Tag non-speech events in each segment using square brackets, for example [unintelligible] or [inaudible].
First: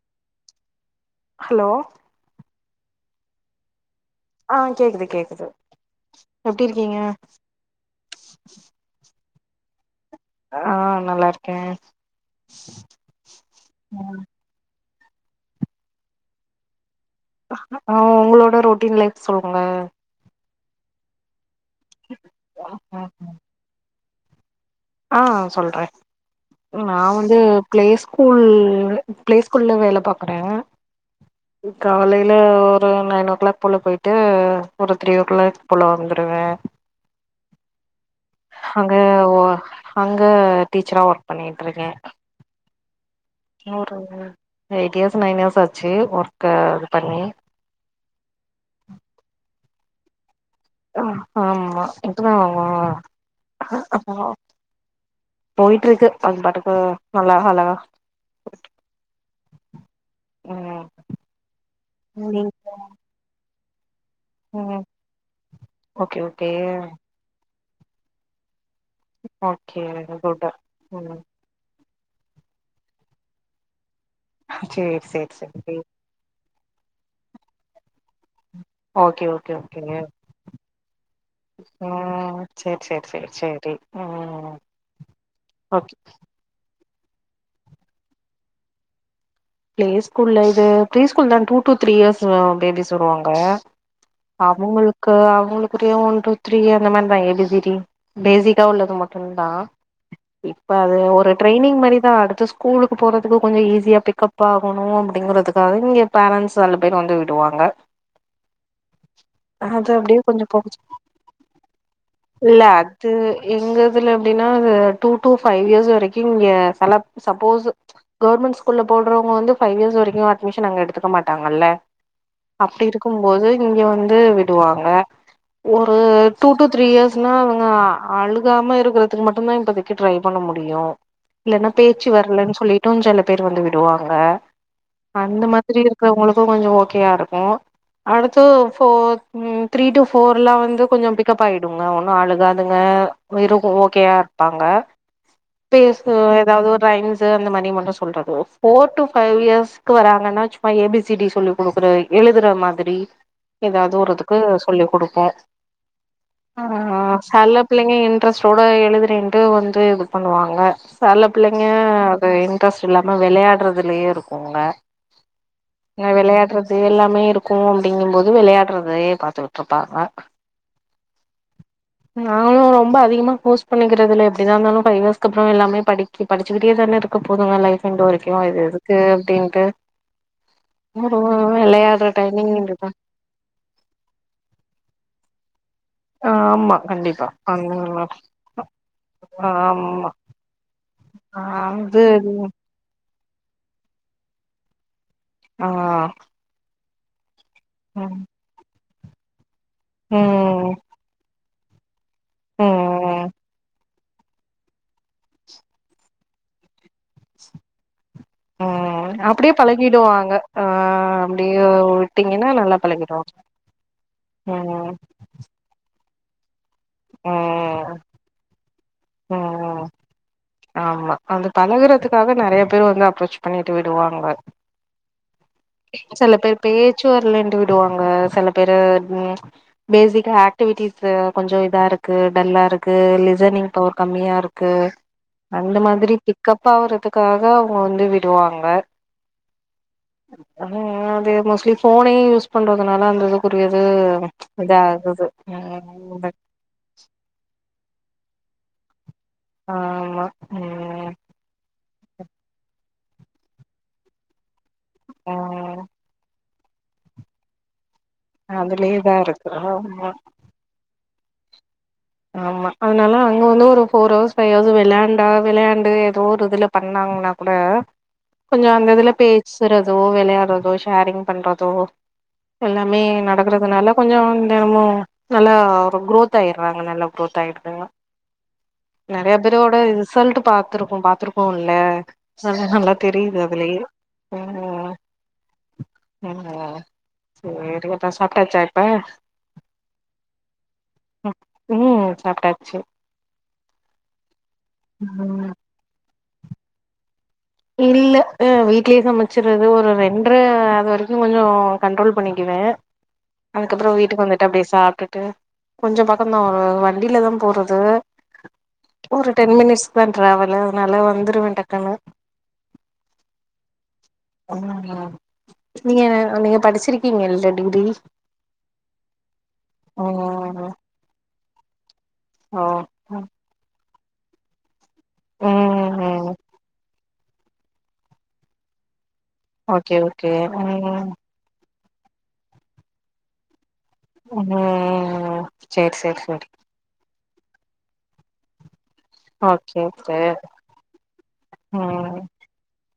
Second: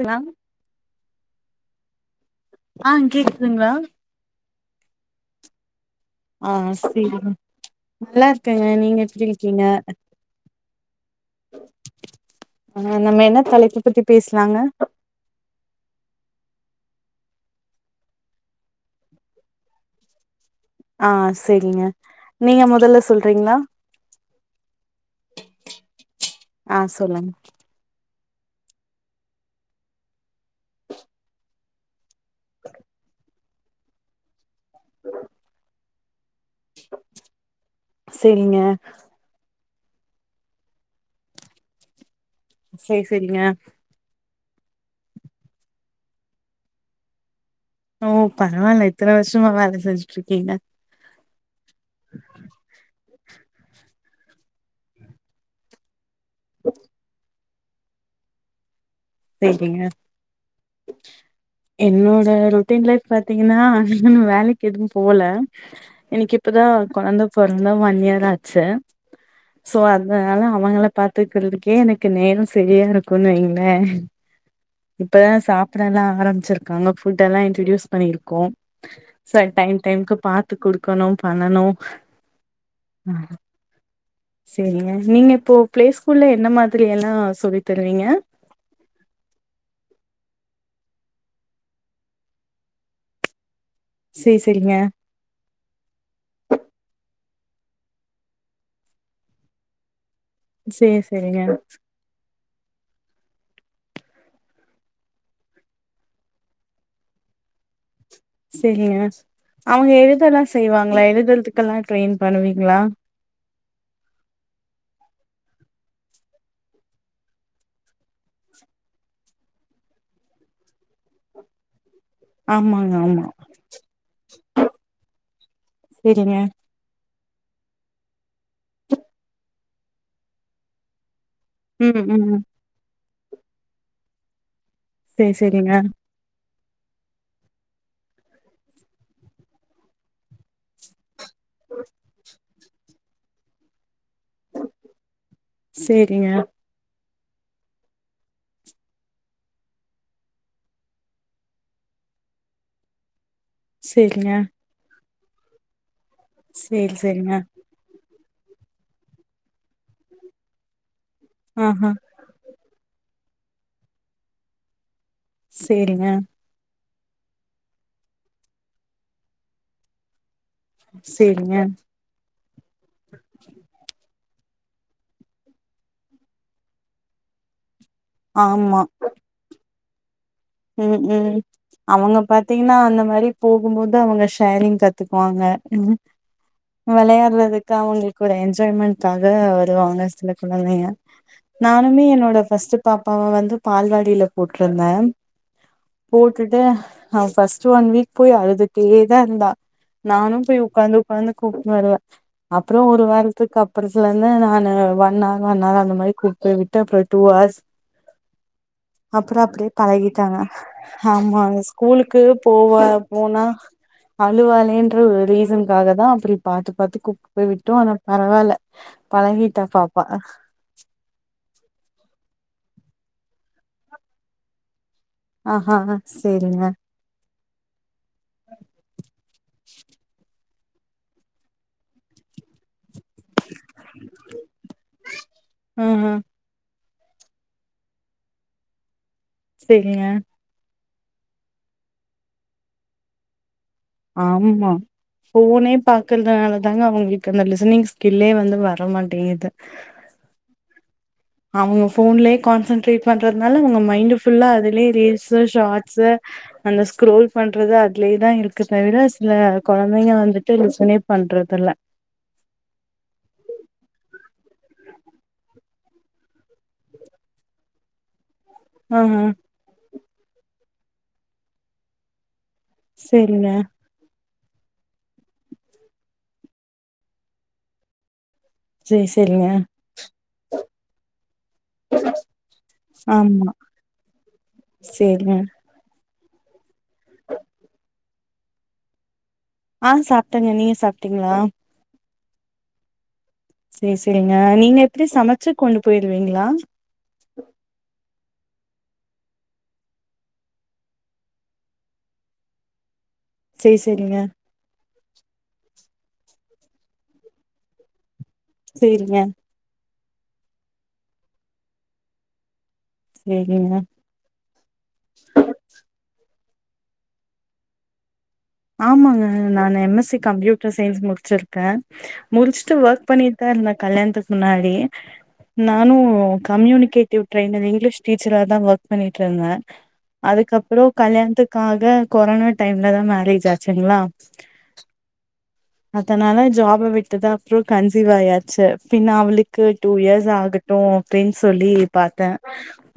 ங்களா ஹலோ ஆ கேக்குதுங்ளா ஆ கேக்குது கேக்குது ஆ எப்டி இருக்கீங்க சரிங்க நல்லா இருக்கேங்க நீங்க எப்டி இருக்கீங்க ஆ நல்லா இருக்கே ஆ நம்ம என்ன தலைப்பு பத்தி பேசலாங்க ஆ உங்களோட ரொட்டீன் லைஃப் சொல்லுங்க ஆ சரிங்க நீங்க மொதல்ல சொல்றீங்களா ஆ சொல்ற ஆ நா சொல்லுங்க வந்து பிளே ஸ்கூல் பிளே ஸ்கூல்ல வேல பாக்குற காலைல ஒரு நைன் ஓ கிளாக் போல போய்ட்டு ஒரு த்ரீ ஓ கிளாக் போல வந்துருவே செரிங்க அங்க ஓ அங்க டீச்சரா ஒர்க் பண்ணிட்ருக்கே செரி செரிங்க ஒரு எயிட் இயர்ஸ் நைன் இயர்ஸ் ஆச்சு ஒர்க்க இது பண்ணி ஓ பரவால்ல இத்தன வர்ஷமா வேல செஞ்சுட்ருக்கீங்க ஆமா [unintelligible] போயட்ருக்கு அது பாட்டுக்கு நல்லா அலகா செரிங்க என்னோட ரொட்டீன் லைஃப் பாத்தீங்கன்னா [unintelligible] வேலைக்கு ம் எதுவு போல ஓகே எனக்கு ஓகே இப்பதா கொழந்த போறந்தா ஒன் இயர் ஆச்சு சோ ஓகே அதனால குட் அவங்கள ம் பாத்துக்குறதுக்கே எனக் கு நேரோ சரியா இருக்குன் வைங்லே சேரி இப்பதா சேரி சேரி சாப்டலா ஆரம்பிச்சிருக்காங்க ஃபுட்டல்லா இன்ட்ரடியூஸ் பண்ணிருக்கோம் okay sir okay time okay டைம்க்கு பாத்து குடுக்கணும் பண்ணணு ம் சேரி சேரி அ சேரி சேரி ம் செரிங்க நீங்க இப்போ பிளே ஓகே ஸ்கூல்ல என்ன மாதிரியல்லா சொல்லி தருவீங்க ப்ளே ஸ்கூல்ல இது ப்ளே ஸ்கூல் தான் two two three years babies வருவாங்க சேரி சேரிங்க அவுங்களுக் கு அவுங்களுக்குரிய ஒன் டூ த்ரீ அந்த மாரிதா ஏபிசிடி பேசிக்கா உள்ளது மட்டுந்தா இப்ப அது சேரி ஒரு சேரிங்க ட்ரைனிங் மாரிதா அடுத்து ஸ்கூலுக்கு போறதுக்கு கொஞ்சோ ஈஸியா பிக்கப் பாகணு அப்டிங்கறதுக்காக இங்க பேரண்ட்ஸ் செல பேரு வந்து விடுவாங்க செரிங்க அது அவங்க அப்டியே எழுதலா கொஞ்சோ போகுச்சு செய்வாங்ளா எழுதுறதுக்கெல்லா ட்ரெயின் பண்ணுவீங்ளா இது எங்க இதுல எப்டினா அது டூ டூ ஃபைவ் இயர்ஸ் வரைக்கு இங்க சலப் சப்போஸ் கவுர்மெண்ட் ஸ்கூல்ல போட்றவங்க வந்து ஃபைவ் இயர்ஸ் வரைக்கு அட்மிஷன் அங்க எடுத்துக்க மாட்டாங்கல்ல ஆமாங்க ஆமா அப்டிருக்கும்போது இங்க வந்து விடுவாங்க ஒரு சேரிங்க டூ டு த்ரீ இயர்ஸ்னா அவங்க அழுகாம இருக்கிகுறதுக்கு மட்டுந்தா இப்பத்திக்கு ட்ரை பண்ண முடியு இல்லனா ம் பேச்சு ம் வரலன்னு சொல்லிட்டு செல பேர் வந்து விடுவாங்க சேரி அந்த சேரிங்க மாதிரி உங்களுக்கு கொஞ்சோ ஓகேயா இருக்கு அடுத்து ஃபோர் ம் த்ரீ டு ஃபோர்லா வந்து கொஞ்சோ பிக் க்கப்பாய்டுங்க ஒன்னு அழுகாதுங்க வெரு ஓகேயா இருப்பாங்க பேசு சேரிங்க ஏதாவது ஒரு ரைம்ஸூ அந்த மாரி மட்டு சொல்றது ஃபோர் டூ ஃபைவ் இயர்ஸ்க்கு வராங்கன்னா சும்மா ஏ பி சி டி சொல்லி குடுக்குற எழுதுற மாதிரி ஏதாது ஒரு சேரிங்க இதுக்கு சொல்லிக் குடுப்போ ஆ சேரி ஆ சேரிங்க செலப் பிள்ளைங்க இன்ட்ரெஸ்ட் ஓட எழுதுறட்டு வந்து இது பண்ணுவாங்க செல பிள்ளைங்க ஆஹா இன்ட்ரெஸ்ட் எல்லாம வெளையாட்றதுலயே இருக்குங்க சேரிங்க வெளையாட்றது து எல்லாமே இருக்கு அப்டிங்கும்போது வெளையாட்றதே பாத்துட்ருப்பாங்க செரிங்க நாங்களு ரொம்ப அதிகமா ஃபோர்ஸ் பண்ணிக்கறதுல்ல எப்டிதா இருந்தாலு ஃபைவ் இயர்ஸ்க்கு அப்பறோ எல்லாமே படி படிச்சுக்கிட்டே தானே இருக்க போதுங்க லைஃப் என்ட் வரைக்கு இது ஆமா எதுக்கு அப்டின்ட்டு ம் ம் அவங்க டைமிங் பாத்தீங்னா இதுதா அந்த மாரி போகும்போது அவுங்க ஷேரிங் கத்துக்குவாங்க ஆமா கண்டிப்பா வெளையாடுறதுக்கு அந்த அவுங்களுக்கு ஒரு என்ஜாய்மெண்ட்காக வருவாங்க ஆமா சில குழந்தைய அது நானுமே என்னோட ஃபஸ்ட் பாப்பாவ வந்து பால்வாடில போட்ருந்தே ஆ போட்டுட்டு அவ ஃபர்ஸ்ட் ஒன் வீக் ம் போய் அழுதுட்டே தா இருந்தா நானூ போயி ம் உக்காந்து உக்காந்து கூட்னு வருவே அப்பறோ ஒரு ம் வாரத்துக்கு அப் அப்பற சில இருந்து நானூ ஒன் ஹார் ஒன் ஹவர் அந்த மாரி கூப்ட்டு விட்டு அப்புற டூ ஹார்ஸ் ம் அப்றோ அப்படியே அப்டியே பழகிட் பழகிடுவாங்க டாங்க ஆ ஆமா அவுங்க அப்படியே ஸ்கூலுக்கு விட்டீங்கன்னா நல்லா போவ பழகிடுவாங்க போனா அழுவாலேன்ற ம் ஒரு ரீசன் காக தா அப்டி பாத்து பாத்து கூப்ட் போய் விட்டோ ஆனா ம் பரவால்ல பழகிட்டா ம் பாப்பா ஆமா அந்த பழகுறதுக்காக நெறைய பேர் வந்து அப்ரோச் பண்ணிட்டு விடுவாங்க ஆஹா செல பேர் சேரிங்க பேச்சுவர்லனு விடுவாங்க செல பேரு பேசிகா ஆக் டிவிட்டி கொஞ்சோ இதார்க்கு டல்லாருக் கு லிசனிங் பவர் கம்மியா இருக்கு அந்த ஆஹா மாதிரி பிக் க்கப் ஆவுறதுக்காக அவுங்க வந்து விடுவாங்க சரிங்க அனா அது மோஸ்ட்லி ஃபோனே யூஸ் பண்றதுனால அந்த இது புரியர்து ஆமா இதாகுது [unintelligible] எங்க அவுங்களுக்கு அந்த லிசனிங் ஸ்கில்லே வந்து வரமாட்டேங்குது ஆமா ம் அவுங்க ஃபோன்லே கான்சன்ட்ரேட் பண்றதுனால அஉங்க மைண்ட் ஃபுல்லா அது லே ரீல்ஸு ம் ஷார்ட்ஸு அந்த ஸ்குரோல் பண்றது அ துலேதா இருக்கு தவிர அதுலயேதா சில இருக்கு ஆமா கொழந்தைங்க வந்துட்டு லிசனே பண்றதில்ல ஆமா அதனால அங்க வந்து ஒரு ஃபோர் ஹவர்ஸ் ஃபைவ் ஹர்ஸ் விளையாண்டா விளையாண்டு ஏதோ ஒரு இதுல பண்ணாங்கன்னா கூட கொஞ்சோ அந்த ஆ இதுல பேச்சுறதோ விளையாடுறதோ ஷேரிங் பண்றதோ எல்லாமே சேரிங்க நடக்குறதுனால கொஞ்சோ தெனமு நல்லா ஒரு குரோத் ஆய்றாங்க நல்ல குரோத் ஆயிடுதுங்க சேரி நெறைய சேரிங்க பேரோட ரிசல்ட் பாத்திருக்கோ பாத்திருக்கோ ல்ல நல்லா தெரியுது ஆமா அதுலயே ம் சேரிங்க அ சேரிப்பாப்பா சாப்ட்டாச்சா இப்ப ஆ சாப்டேங்க நீங்க சாப்ட்டீங்களா உ சாப்ட்டாச்சு சேரி சேரிங்க நீங்க எப்டி சமச்சு ம் கொண்டு போயிருவீங்களா இல்ல வீட்லே சமச்சிறது ஒரு ரெண்டர அது வரைக்கு கொஞ்ச கண்ட்ரோல் பண்ணிக்குவே சேரி அதுக்கப்புறோ சேரிங்க வீட்டுக்கு வந் அப்டியே சாப்ட்டுட்டு கொஞ்ச பக்கதா ஒரு வண்டியிலதா போறது சேரிங்க ஒரு டென் மினிட்ஸ் தா டிராவலு அத நாலா வந்துருவே டக்குனு சேரிங்க நீங்க நீங்க படிச்சிருக்கீங்கல்ல டிகிரி ஆமாங்க நானு எம் எஸ் சி ம் கம்ப்யூட்டர் சையின்ஸ் முடிச்சிருக்கே ஓ முடிச்சிட்டு ஒர்க் பண்ணிட் டு தா இருந்தே கல்யாணதுக்கு முன்னாடி ம் நானு ம் கம்யூனிகேட் ட்ரெய்னரி இங்கிலீஷ் டீச்சரா தா ஒர்க் பண்ணிட்டு இருந்த ஓகே ஓகே அதுக்கப்புற ம் கல்யாணத்து க்காக கொரோனா டைம்ல தா மேரேஜ் ஆச்சுங்களா ம் ம் ம் ம் அதனால ஜாப விட்டதா அப்புறோ கன்சீவ் ஆயா ச்சு பின்ன அவளுக்கு ஓகே டூ ஓகே இயர்ஸ் ஆகட்டு அப்டின்னு சொல்லி ம் பாத்த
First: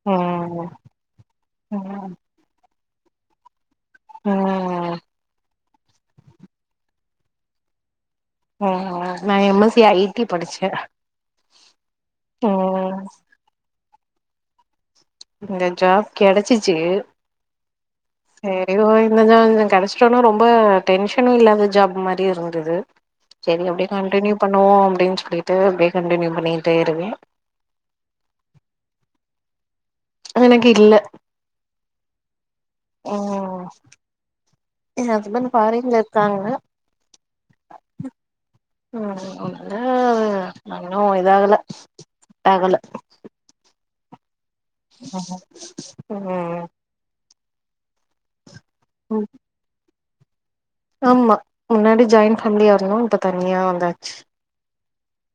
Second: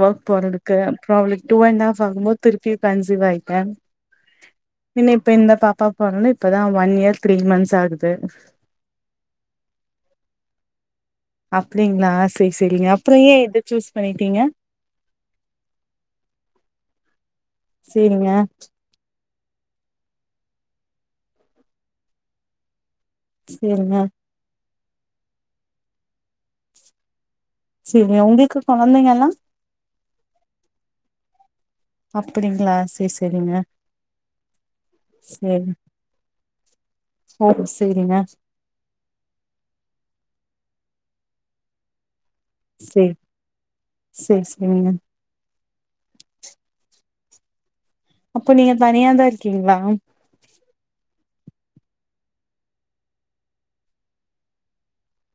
வோர்க் ம் போறதுக்கு அப்றோ அவளுக் டூ அண்ட் ஹாஃப் ம் ஆகும்போது திருப்பியு கன்சிவாயிட்ட ம் இன்ன இப்ப இந்த பாப்பா போனோனே இப்பதா ஒன் இயர் த்ரீ மந்ஸ் ஆகுது ஒ ஒ நா M S C I T படிச்ச அப்பிடிங்களா சேரி சேரிங்க அப்புறோ ஏ இத சூஸ் பண்ணிட்டீங்க இந்த ஜாப் கெடச்சிச்சி சேரிங்க சேரி ஓ இந்த ஜா கெடச்சிட்டோனா ரொம்ப டென்ஷனு இல்லாத ஜாப் மாரி இருந்துது சேரி அப்டே சேரிங்க கண்டினியூ பண்ணுவோ அப்டின் சொல்லிட்டு அப்டியே கண்டினியூ பண்ணிட்டே இருக்கே சேரி உங்களுக்கு குழந்தைங்கல்லா அது எனக்கு இல்ல அப்படிங்களா சேரி சேரிங்க ஏ ஹஸ்பண்ட் ஃபாரின்ல இருக்காங்க ஓ செரிங்க உ இன்னு அது ஒன்னு இதாகல ஆகல சேர் சேரி சேரிங்க ம் ம் அப்ப நீங்க தனியாதா இருக்கீங்களா ஆமா முன்னாடி ஜாயிண்ட் ஃபேமிலியா இருந்தோ இப்ப தனியா வந்தாச்சி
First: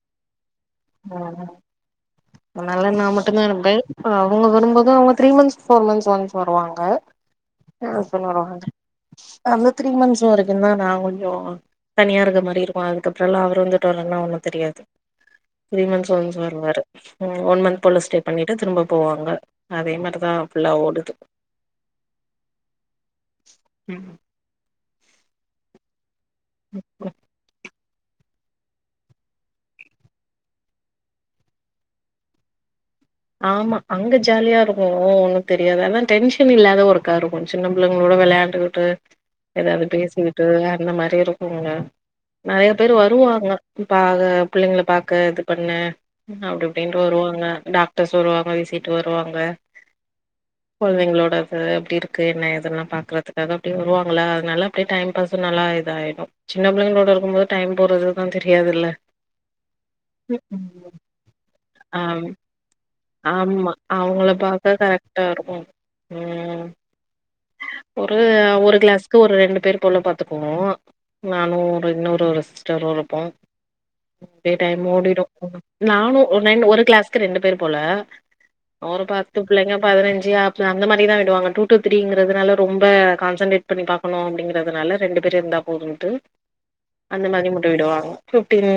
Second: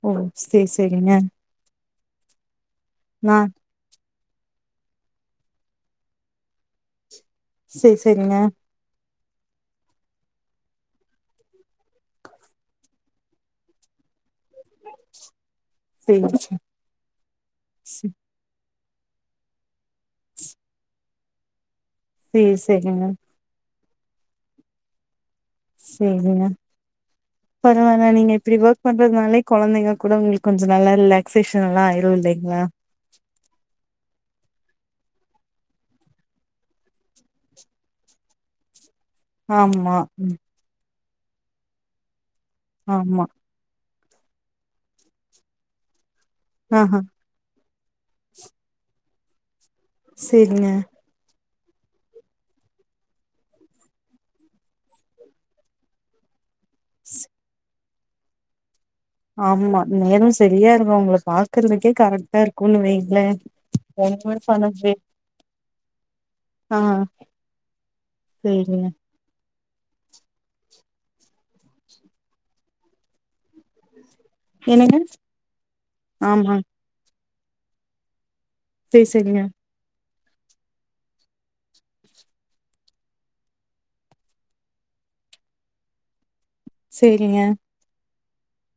ஓ சே சே [inaudible] அதனால நா மட்டுதா இருப்ப அவுங்க வரும்போது அவுங்க three months four months once வருவாங்க எ செரி ஹஸ்பண்ட் செரிங்க வருவாங்க அந்த த்ரீ மன்த்ஸ் வரைக்குதா நா கொஞ்சோ தனியா இருக்க மாரி இருக்கு அதுக்கப்புறோல்லா அவரு வந்துட்டோன்னேலா ஒன்னு தெரியாது [inaudible] த்ரீ மன்த்ஸ் செரி ஒன்ஸ் வருவாரு ம் ஒன் மன்த் போல் செரி ஸ்டே பண்ணிட்டு திரும்ப போவாங்க அதே மாரி தா ஃபுல்லா ஓடுது சேர் சேரிங்க ம் சேரிங்க [inaudible] பரவால நீங்க இப்டி ஓர்க் பண்றதுனாலே கொழந்தைங்க கூட உங்களுக்கு கொஞ்ச நாள்ளா இல்ல ஷிஷன் எல்லா ஆயிரு இல்லைங்களா ஆமா அங்க ஜாலியா இருக்கு ஒன்னு தெரியாது அதா டென்ஷன் இல்லாத ஓர்க்கா இருக்கு சின்ன பிள்ளைங்களோட விளையாண்டு ட்டு எதாது ஆமா ம் பேசிக்கிட்டு அந்த மாரி இருக்குங்க நெறைய பேரு ஆமா வருவாங்க பாக பிள்ளைங்கள பாக்க இது பண்ண அப்டி ஆஹா இப்டின்னுட்டு வருவாங்க டாக் டர்ஸ் வருவாங்க விசிட்டு வருவாங்க சேரிங்க கொழந்தைங்களோட அது அப்டி இருக்கு என்ன ஏதுன்லா பாக்கறதுக்காக அப்டியே வருவாங்கள அதனால அப்டே டைம் பாஸ் நல்லா இதாயிடு‌சின்ன பிள்ளைங்களோட இருக்கும் போது டைம் போறதுதா தெரியாதுல்ல ஆமா நேரோ செரியா இருக்கு அவுங்கள பாக்குறதுக்கே ஆம் கரெக்ட்டா இருக்கும்ன்னே ஆமா அவுங்கள பாக்க கரெக்டா இருக்கு ம் ஆ ஒரு ஒரு சேரிங்க கிளாஸ் க்கு ஒரு ரெண்டு பேரு போல பாத்துக்குவோ நானு ஒரு இன்னொரு ஒரு சிஸ்டரு இருப்போ அப்டியே டைம் என்னங்க ஓடிடு ம் நானு ஒரு நை ஆமா ஒரு கிளாஸ்க்கு ரெண்டு பேரு போல ஒரு சேரி பத்து சேரிங்க பிள்ளைங்க பதினஞ்சு அ அந்த மாரிதா ஆயிடுவாங்க டூ டூ த்ரீங்கிறதுனால ரொம்ப கான்சன்ட்ரேட் பண்ணி பா பண்ணுவோ அப்டிங்கிறதுனால ரெண்டு பேர் இருந்தா போதுன்ட்டு அந்த சேரிங்க மாரி முடுவிடுவாங்க ஃபிஃப்டீன்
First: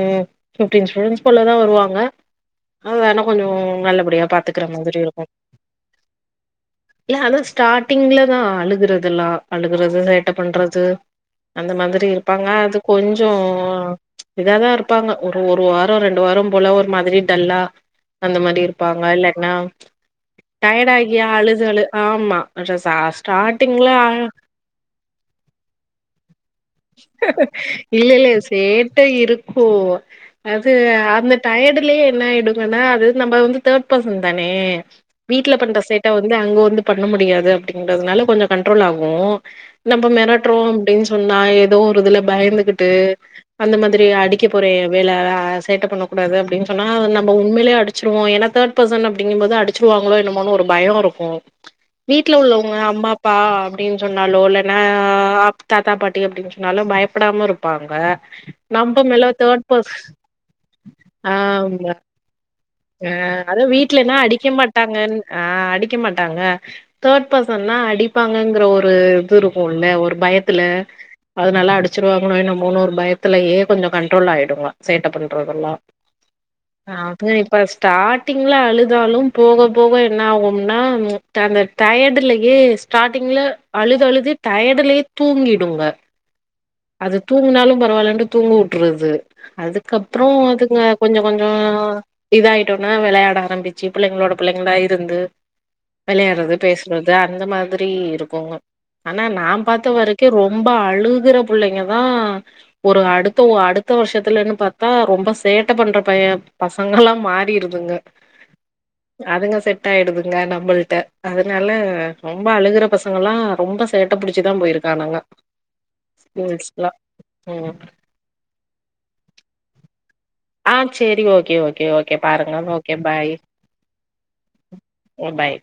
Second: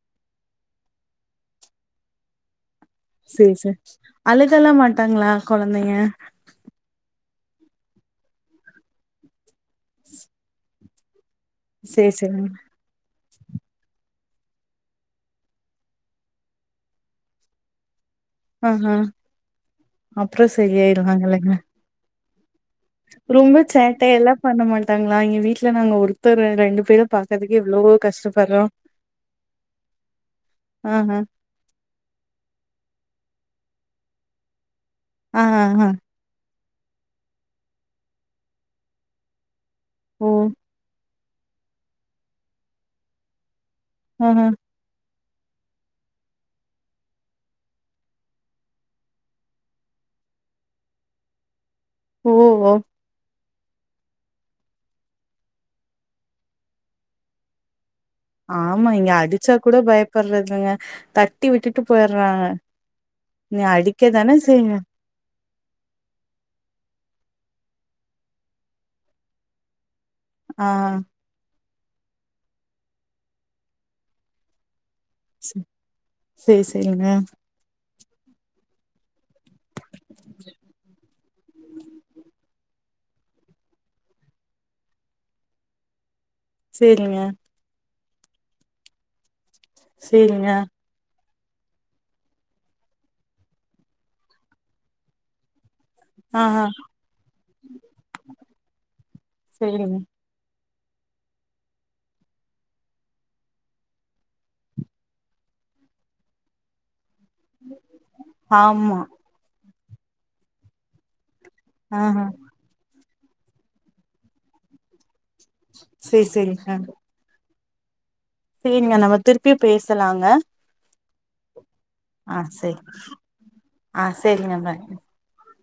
ஃபிஃப்டின் ஸ்டூடெண்ட்ஸ் போல தா வருவாங்க அது வேணா கொஞ்சோ சேரி சேரி நல்லபடியா பாத்துக்கற அழுகலா மாதிரி இருக்கு மாட்டாங்களா கொழந்தைங்க இல்ல ஆனா ஸ்டாட்டிங்லதா அழுகுறதுல்லா அழுகுறது சேட்ட பண்றது அந்த மாதிரி சேரி இருப்பாங்க சேரிங்க அது கொஞ்சோ இதாதாருப்பாங்க ஒரு ஒரு வாரோ ரெண்டு வாரோம் போல ஒரு மாதிரி டல்லா அந்த மா ஆஹா ப்பாங்க இல்லட்னா அப்றோ டயடு ஆகி சரியாயிருவாங்க இல்லைங்க அழுது அழு ஆம்மா ரொம்ப சேட்டை எல்லா பண்ண மாட்டாங்ளா இங்க வீட்ல நாங்க ஒருத்தர் ரெண்டு பேர இல்ல இல்ல சேட்ட இருக்கு அது ஆஹா அந்த டயடுலயே என்ன ஆயிடுங்கன்னா அது நம்ம வந்து தேட் பெசன் தானே ஆ வீட்ல பண்ற ஆஹா சேட்ட வந்து அங்க வந்து பண்ண முடியாது அப்டிங்றதுனால கொஞ்சோ கன்ட்ரோல் ஆகு நம்ம ஓ மெரட்றோ அப்டின் சொன்னா ஏதோ ஒரு இதுல பயந்துகுட்டு அந்த மாதிரி ஆஹா அடிக்க போறே வேல அ சேட்ட பண்ணக்கூடாது அப்டின் சொன்னா நம்ம உண்மைலே அடிச்சிருவோ ஏன்னா தேட் பெசன் அப்டிங்கும்போது அடிச்சிருவாங்ளோ என்னமோனு ஒரு பயோ இருக்கு ஓ வீட்ல ஓ உள்ளவங்க அம்மா ப்பா அப்டின் சொன்னாலோ இல்லன்னா அ தாத்தா பாட்டி அப்டின் சொன்னாலோ பயப்படாம இருப்பாங்க ஆமா நம்ப இங்க மேல அடிச்சா தேர்ட் கூட பர்ஸ் பயப்பட்றதுங்க தட்டி விட்டுட்டு போயர்றாங்க அ அது வீட்லனா அடிக்க மாட்டாங்கன் ஆ அடிக்க மாட்டாங்க தேட் பெசன்னா அடிப்பாங்கங்கற ஒரு இதுருக்குல்ல ஒரு பய துல ஆ அதுனால அடிச்சுருவாங்ளோ என்னமோனு ஒரு பயத்துலயே கொஞ்சோ கன்ட்ரோல் ஆயிடுங்க சேட்ட ப ண்றதெல்லா சேரி சேரிங்க அது இப்ப ஸ்டாட்டிங்ல அழுதாலும் போக போக என்ன ஆகும்னா அந்த டயடுலயே ஸ்டாட்டிங்ல அழுது அழுது டயடுலயே தூங்கிடுங்க அது சேரிங்க தூங்குனாலு பரவால்லன்டு தூங்க வுட்றது அதுக்கப்றோ சேரிங்க அதுங்க கொஞ்ச கொஞ்சோ இதாயிட்டோன்னா வெளையாட ஆரம்பிச்சு பிள்ளைங்களோட பிள்ளைங்களா இருந்து வெளையாட்றது ஆஹா பேசுறது அந்த மாதிரி இருக்குங்க ஆனா நா பாத்த சேரிங்க வரை க்கு ரொம்ப அழுகுற புள்ளைங்க தா ஒரு அடுத்த அடுத்த வருஷத்துலன்னு பாத்தா ரொம்ப சேட்ட பண்ற பய பசங்கல்லா மாறி ருதுங்க ஆமா அதுங்க செட் ஆயிடுதுங்க நம்மள்ட்ட அதுனால ஆஹா ரொம்ப அழுகுற பசங்கல்லா ரொம்ப சேட்ட புடிச்சிதா போயிருக்கானுங்க சேரி சேரி ஆ ஸ்கூல்ஸ்ல்லா ம் சேரிங்க நம்ம திருப்பியு பேசலாங்க ஆ சேரி ஓக்கே ஓக்கே ஓக்கே ஆ பாருங்க சேரி ஓக்கே பாய் ஆ சேரிங்க பாய் ஓ பாய்